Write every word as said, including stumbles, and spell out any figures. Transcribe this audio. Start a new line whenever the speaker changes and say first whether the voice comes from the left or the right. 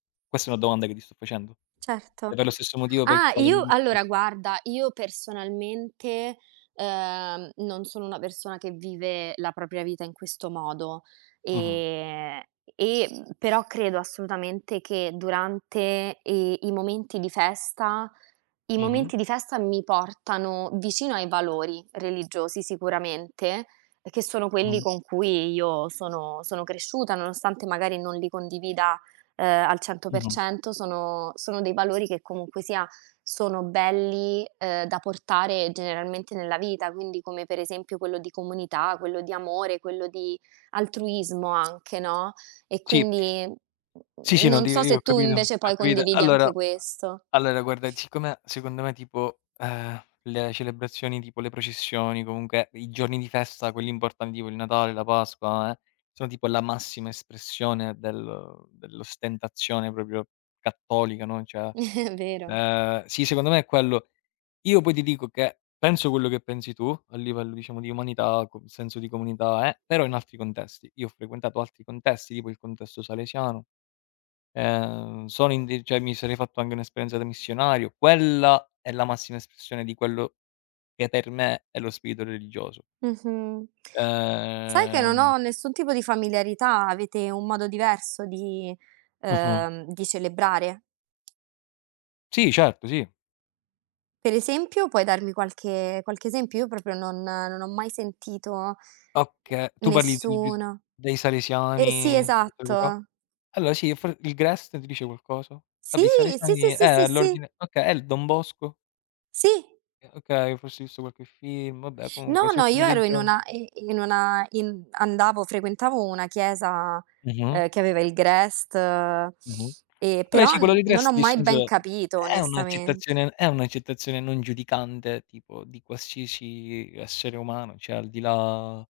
left: Questa è una domanda che ti sto facendo, è
right: Certo.
left: per lo stesso motivo per il
right: Ah,
left: quale
right: io
left: [unintelligible]
right: allora guarda, io personalmente, uhm, non sono una persona che vive la propria vita in questo modo.
left: Mh-mh.
right: Ehm, e però credo assolutamente che durante i i momenti di festa i
left: Mh-mh.
right: momenti di festa mi portano vicino ai valori religiosi sicuramente, che sono quelli
left: Mh-mh.
right: con cui io sono sono cresciuta, nonostante magari non li condivida, uhm, al cento per
left: Mh-mh.
right: cento, sono sono dei valori che comunque sia sono belli, uhm, da portare generalmente nella vita. Quindi come per esempio quello di comunità, quello di amore, quello di altruismo anche, no, e
left: Sì.
right: quindi n
left: Sì, sì, no
right: non
left: ti
right: so
left: io
right: se
left: ho
right: tu
left: capito, ho
right: invece poi
left: capito.
right: condividi
left: Allora
right: anche
left: a
right: questo.
left: allora guarda, siccome secondo me tipo, ehm, le celebrazioni, tipo le processioni, comunque i giorni di festa, quelli imbortandi, tipo il Natale, la Pasqua, eh, sono tipo la massima espressione del dell'ostentazione proprio cattolica, no, cioè,
right: Vero.
left: ehm, sì, secondo me è quello. Io poi ti dico che penso quello che pensi tu a livello, diciamo, di umanità, co senso di comunità, eh, però in altri condesti. Io ho frequentato altri contesti, tipo il contesto salesiano. Ehm, sono in di cioè mi sarei fatto anghe un'esperienza da missionario. Quella è la massima espressione di quello che, per me, è lo spirito religioso.
right: Mh-mh. Sai che non
left: Ehm
right: ho nessun tipo di familiarità? Avete un modo diverso di
left: Mh-mh.
right: uhm, di celebrare?
left: Sì, certo, sì.
right: Per esempio? Puoi darmi qualche qualche esempio? Io proprio non non ho mai sentito,
left: Oka
right: ehm,
left: tu parli di di s
right: nessuno
left: dei Salesiani
right: e sì,
left: [unintelligible]
right: esatto.
left: allora sì, f il Grest ti dice qualcosa?
right: Sì,
left: Vabbè, i
right: sì, sì,
left: Salesiani eh,
right: sì, sì,
left: è
right: sì.
left: l'ordine okay, e il Don Bosco?
right: Sì.
left: Eh okay, forse hai visto qualche film, vabbè comunque
right: No,
left: si
right: no,
left: occupa
right: io
left: dei
right: ero in
left: gio
right: una i in una in mhmm, andavo frequentavo una chiesa,
left: Mh-mh.
right: uhm, che aveva il Grest, ehm,
left: Mh-mh. Vabbè
right: però
left: sì, quello del
right: non ho
left: Grest
right: mai ben
left: dissenso
right: capito,
left: è
right: onestamente.
left: un'accettazione è un'accettazione non giudicante, tipo, di qualsiasi essere umano, ceh al di là